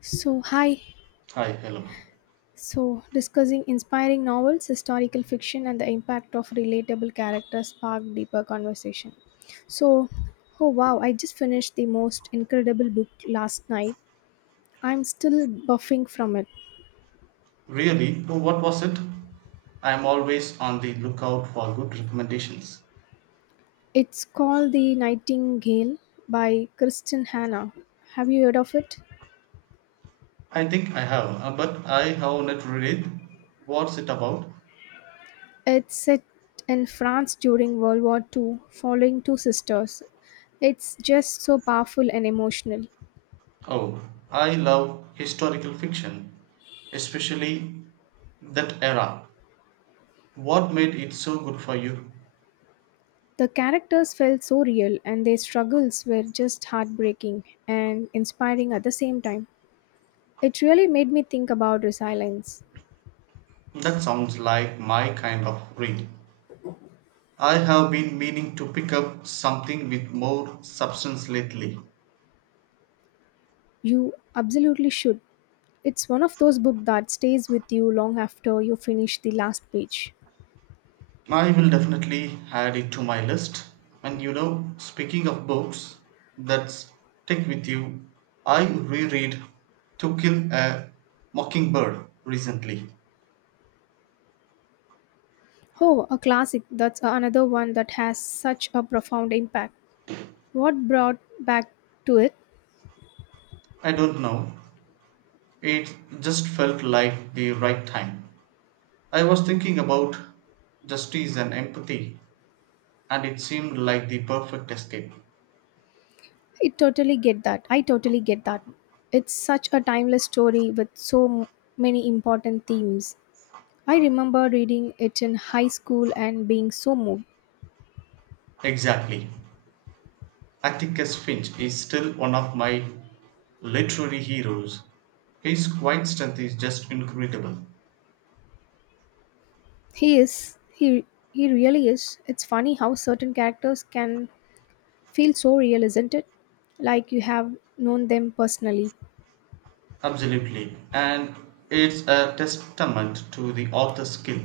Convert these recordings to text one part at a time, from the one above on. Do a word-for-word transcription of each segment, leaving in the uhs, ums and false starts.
So, hi. Hi, hello. So, discussing inspiring novels, historical fiction, and the impact of relatable characters sparked deeper conversation. So, oh wow, I just finished the most incredible book last night. I'm still buffing from it. Really? Oh, what was it? I am always on the lookout for good recommendations. It's called The Nightingale by Kristen Hannah. Have you heard of it? I think I have, uh, but I have not read it. What's it about? It's set in France during World War two, following two sisters. It's just so powerful and emotional. Oh, I love historical fiction, especially that era. What made it so good for you? The characters felt so real, and their struggles were just heartbreaking and inspiring at the same time. It really made me think about resilience. That sounds like my kind of read. I have been meaning to pick up something with more substance lately. You absolutely should. It's one of those books that stays with you long after you finish the last page. I will definitely add it to my list. And you know, speaking of books that stick with you, I reread To Kill a Mockingbird recently. Oh, a classic. That's another one that has such a profound impact. What brought back to it? I don't know, it just felt like the right time. I was thinking about justice and empathy, and it seemed like the perfect escape. I totally get that. I totally get that. It's such a timeless story with so m- many important themes. I remember reading it in high school and being so moved. Exactly. Atticus Finch is still one of my literary heroes. His quiet strength is just incredible. He is, he, he really is. It's funny how certain characters can feel so real, isn't it? Like you have known them personally. Absolutely. And it's a testament to the author's skill.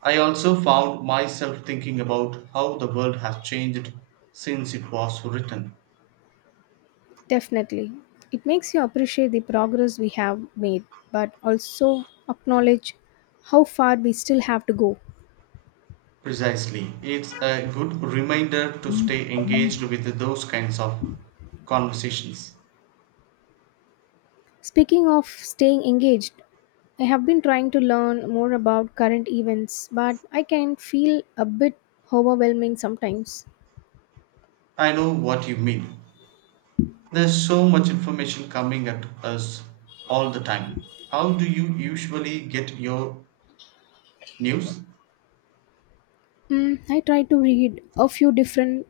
I also found myself thinking about how the world has changed since it was written. Definitely. It makes you appreciate the progress we have made, but also acknowledge how far we still have to go. Precisely. It's a good reminder to stay engaged with those kinds of conversations. Speaking of staying engaged, I have been trying to learn more about current events, but I can feel a bit overwhelming sometimes. I know what you mean. There's so much information coming at us all the time. How do you usually get your news? Mm, I try to read a few different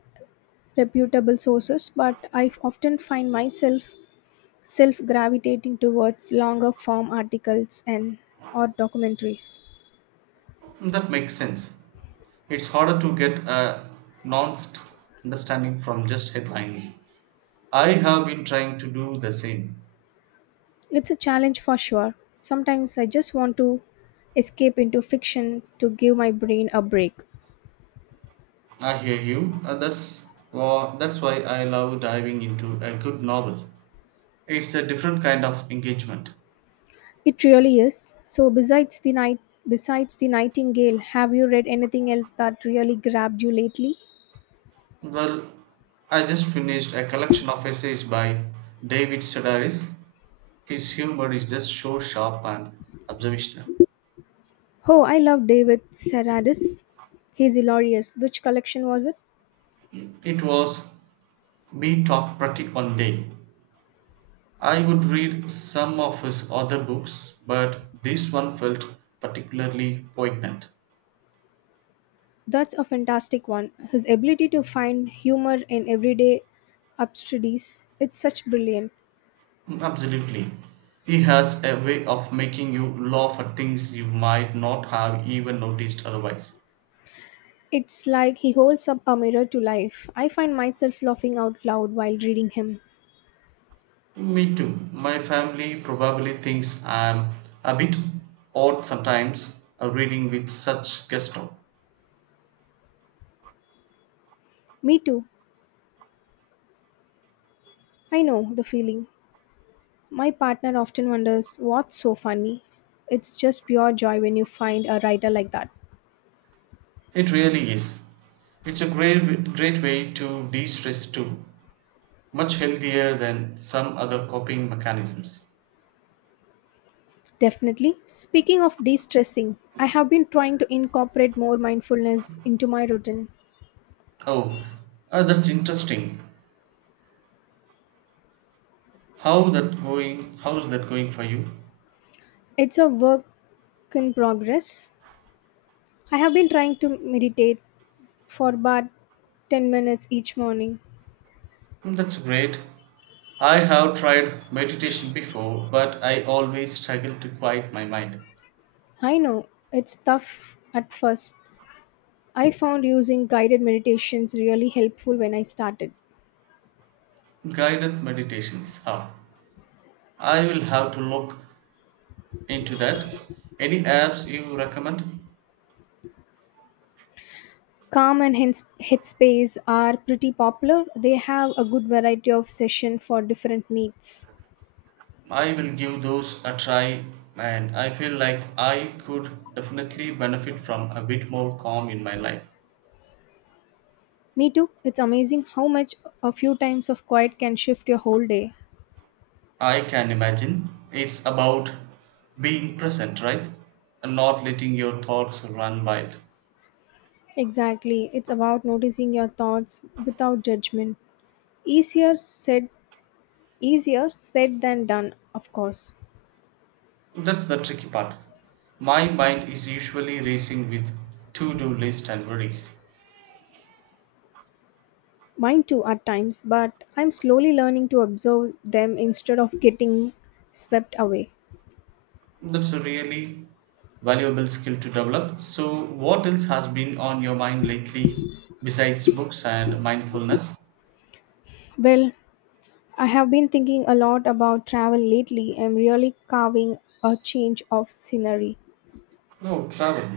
reputable sources, but I often find myself self gravitating towards longer form articles and or documentaries. That makes sense. It's harder to get a nuanced understanding from just headlines. I have been trying to do the same. It's a challenge for sure. Sometimes I just want to escape into fiction to give my brain a break. I hear you. Uh, that's wha- that's why I love diving into a good novel. It's a different kind of engagement. It really is. So besides the night besides the Nightingale, have you read anything else that really grabbed you lately? Well, I just finished a collection of essays by David Sedaris. His humor is just so sharp and observational. Oh, I love David Seradis. He's hilarious. Which collection was it? It was me talk pratik one day. I would read some of his other books, but this one felt particularly poignant. That's a fantastic one. His ability to find humor in everyday absurdities, it's such brilliant. Mm, absolutely. He has a way of making you laugh at things you might not have even noticed otherwise. It's like he holds up a mirror to life. I find myself laughing out loud while reading him. Me too. My family probably thinks I'm a bit odd sometimes, uh, reading with such gusto. Me too. I know the feeling. My partner often wonders what's so funny. It's just pure joy when you find a writer like that. It really is. It's a great great way to de-stress too. Much healthier than some other coping mechanisms. Definitely. Speaking of de stressing, I have been trying to incorporate more mindfulness into my routine. Oh, uh, that's interesting. How that going? How's that going for you? It's a work in progress, I have been trying to meditate for about ten minutes each morning. Hmm, that's great. I have tried meditation before, but I always struggle to quiet my mind. I know it's tough at first. I found using guided meditations really helpful when I started. Guided meditations, huh? I will have to look into that. Any apps you recommend? Calm and Hins- Headspace are pretty popular. They have a good variety of sessions for different needs. I will give those a try, and I feel like I could definitely benefit from a bit more calm in my life. Me too. It's amazing how much a few times of quiet can shift your whole day. I can imagine it's about being present, right? And not letting your thoughts run wild. Exactly. It's about noticing your thoughts without judgment. Easier said Easier said than done, of course. That's the tricky part. My mind is usually racing with to do list and worries. Mine too at times, but I'm slowly learning to observe them instead of getting swept away. That's a really valuable skill to develop. So, what else has been on your mind lately besides books and mindfulness? Well, I have been thinking a lot about travel lately. I'm really carving a change of scenery. No, travel.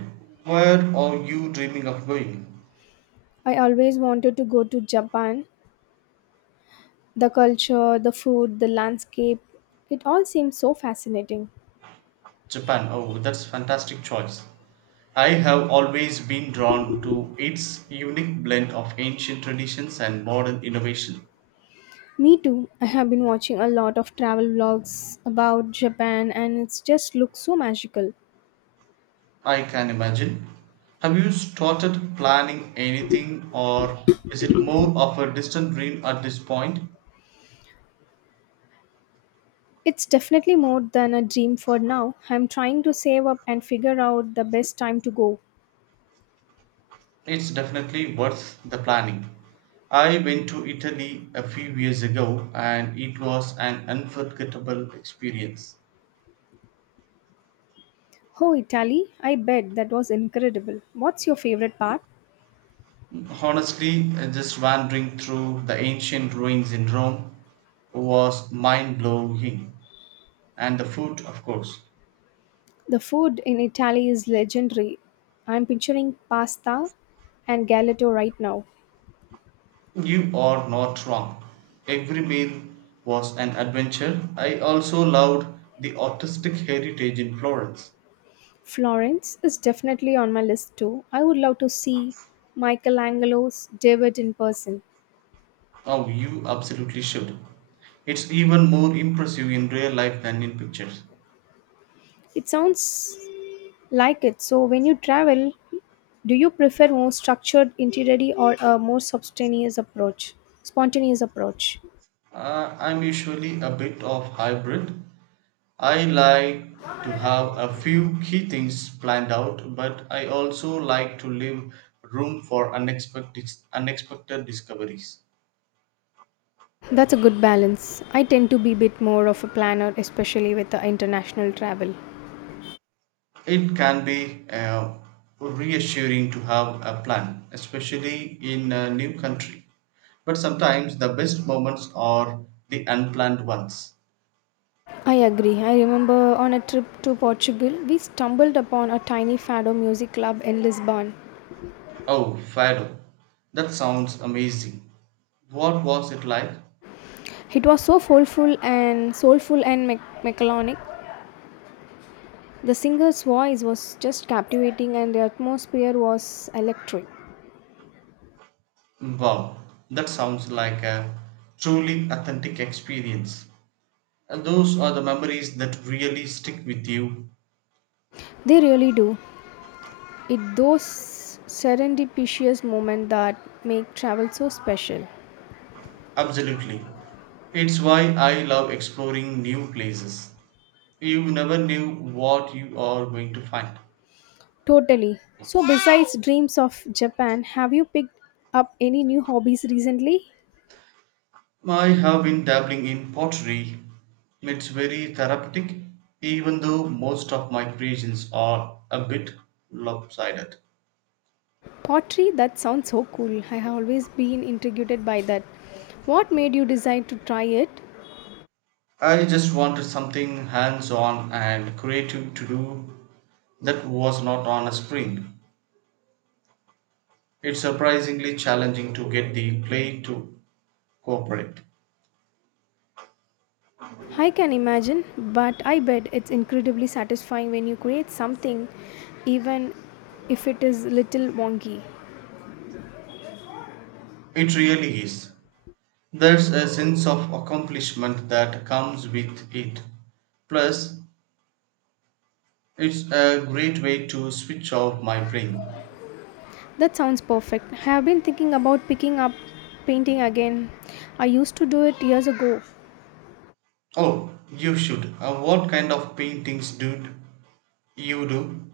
Where are you dreaming of going? I always wanted to go to Japan. The culture, the food, the landscape, it all seems so fascinating. Japan. Oh, that's fantastic choice. I have always been drawn to its unique blend of ancient traditions and modern innovation. Me too. I have been watching a lot of travel vlogs about Japan and it just looks so magical. I can imagine. Have you started planning anything or is it more of a distant dream at this point? It's definitely more than a dream for now. I'm trying to save up and figure out the best time to go. It's definitely worth the planning. I went to Italy a few years ago and it was an unforgettable experience. Oh, Italy, I bet that was incredible. What's your favorite part? Honestly, uh, just wandering through the ancient ruins in Rome was mind blowing. And the food, of course. The food in Italy is legendary. I'm picturing pasta and gelato right now. You are not wrong. Every meal was an adventure. I also loved the artistic heritage in Florence. Florence is definitely on my list too. I would love to see Michelangelo's David in person. Oh, you absolutely should. It's even more impressive in real life than in pictures. It sounds like it. So, when you travel, do you prefer more structured itinerary or a more spontaneous approach? Spontaneous approach. Uh, I'm usually a bit of hybrid. I like to have a few key things planned out, but I also like to leave room for unexpected unexpected discoveries. That's a good balance. I tend to be a bit more of a planner, especially with the international travel. It can be uh, reassuring to have a plan, especially in a new country. But sometimes the best moments are the unplanned ones. I agree. I remember on a trip to Portugal, we stumbled upon a tiny fado music club in Lisbon. Oh, Fado, that sounds amazing. What was it like? It was so soulful and soulful and me- melancholic. The singer's voice was just captivating, and the atmosphere was electric. Wow, that sounds like a truly authentic experience. And those are the memories that really stick with you. They really do. It's those serendipitous moments that make travel so special. Absolutely. It's why I love exploring new places. You never knew what you are going to find. Totally. So, besides dreams of Japan, have you picked up any new hobbies recently? I have been dabbling in pottery. It's very therapeutic, even though most of my creations are a bit lopsided. Pottery, that sounds so cool. I have always been intrigued by that. What made you decide to try it? I just wanted something hands on and creative to do that was not on a screen. It's surprisingly challenging to get the clay to cooperate. I can imagine, but I bet it's incredibly satisfying when you create something, even if it is little wonky. It really is. There's a sense of accomplishment that comes with it. Plus, it's a great way to switch off my brain. That sounds perfect. I have been thinking about picking up painting again. I used to do it years ago. Oh, you should. Uh, what kind of paintings do you do?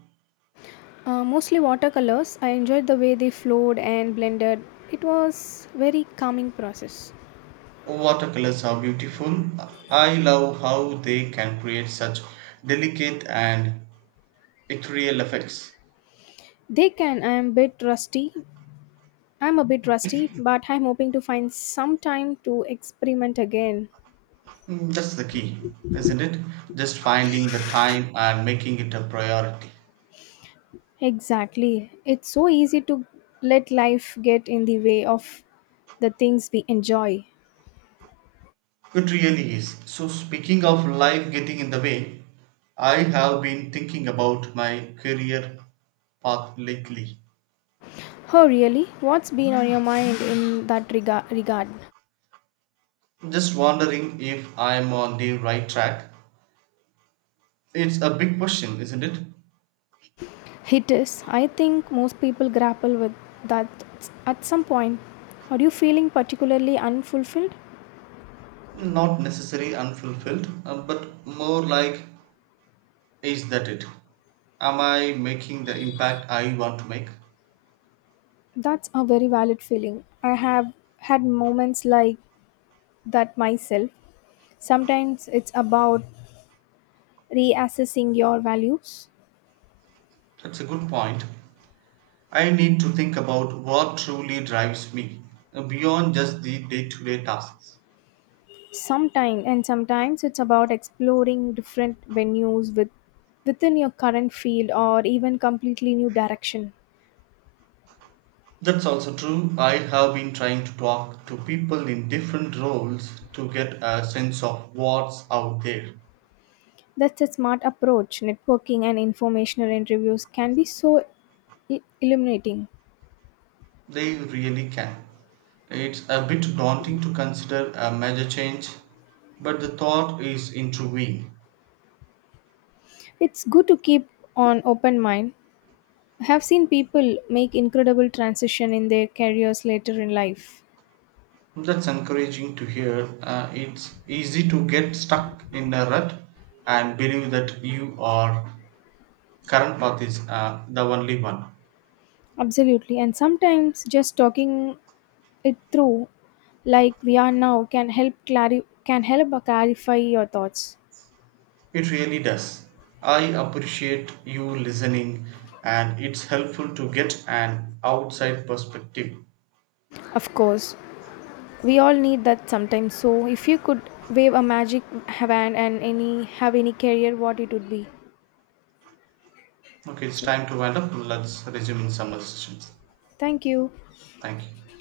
Uh, mostly watercolors. I enjoyed the way they flowed and blended. It was very calming process. Watercolors are beautiful. I love how they can create such delicate and ethereal effects. They can. I am a bit rusty. I'm a bit rusty, but I'm hoping to find some time to experiment again. Mm, that's the key, isn't it? Just finding the time and making it a priority. Exactly. It's so easy to let life get in the way of the things we enjoy. It really is. So, speaking of life getting in the way, I have been thinking about my career path lately. Oh, really? What's been on your mind in that rega- regard? Just wondering if I'm on the right track. It's a big question, isn't it? It is. I think most people grapple with that at some point. Are you feeling particularly unfulfilled? Not necessarily unfulfilled, uh, but more like, is that it? Am I making the impact I want to make? That's a very valid feeling. I have had moments like that myself. Sometimes it's about reassessing your values. That's a good point. I need to think about what truly drives me, uh, beyond just the day to day tasks. Sometimes and sometimes it's about exploring different venues with within your current field or even completely new direction. That's also true. I have been trying to talk to people in different roles to get a sense of what's out there. That's a smart approach. Networking and informational interviews can be so i- illuminating. They really can. It's a bit daunting to consider a major change, but the thought is intriguing. It's good to keep an open mind. I have seen people make incredible transition in their careers later in life. That's encouraging to hear. Uh, it's easy to get stuck in a rut and believe that your current path is, uh, the only one. Absolutely. And sometimes just talking it through like we are now can help clari- can help clarify your thoughts. It really does. I appreciate you listening, and it's helpful to get an outside perspective. Of course, we all need that sometimes. So if you could wave a magic wand and any have any career what it would be. Okay, it's So time to wind up. Let's resume in summer. thank you. Thank you.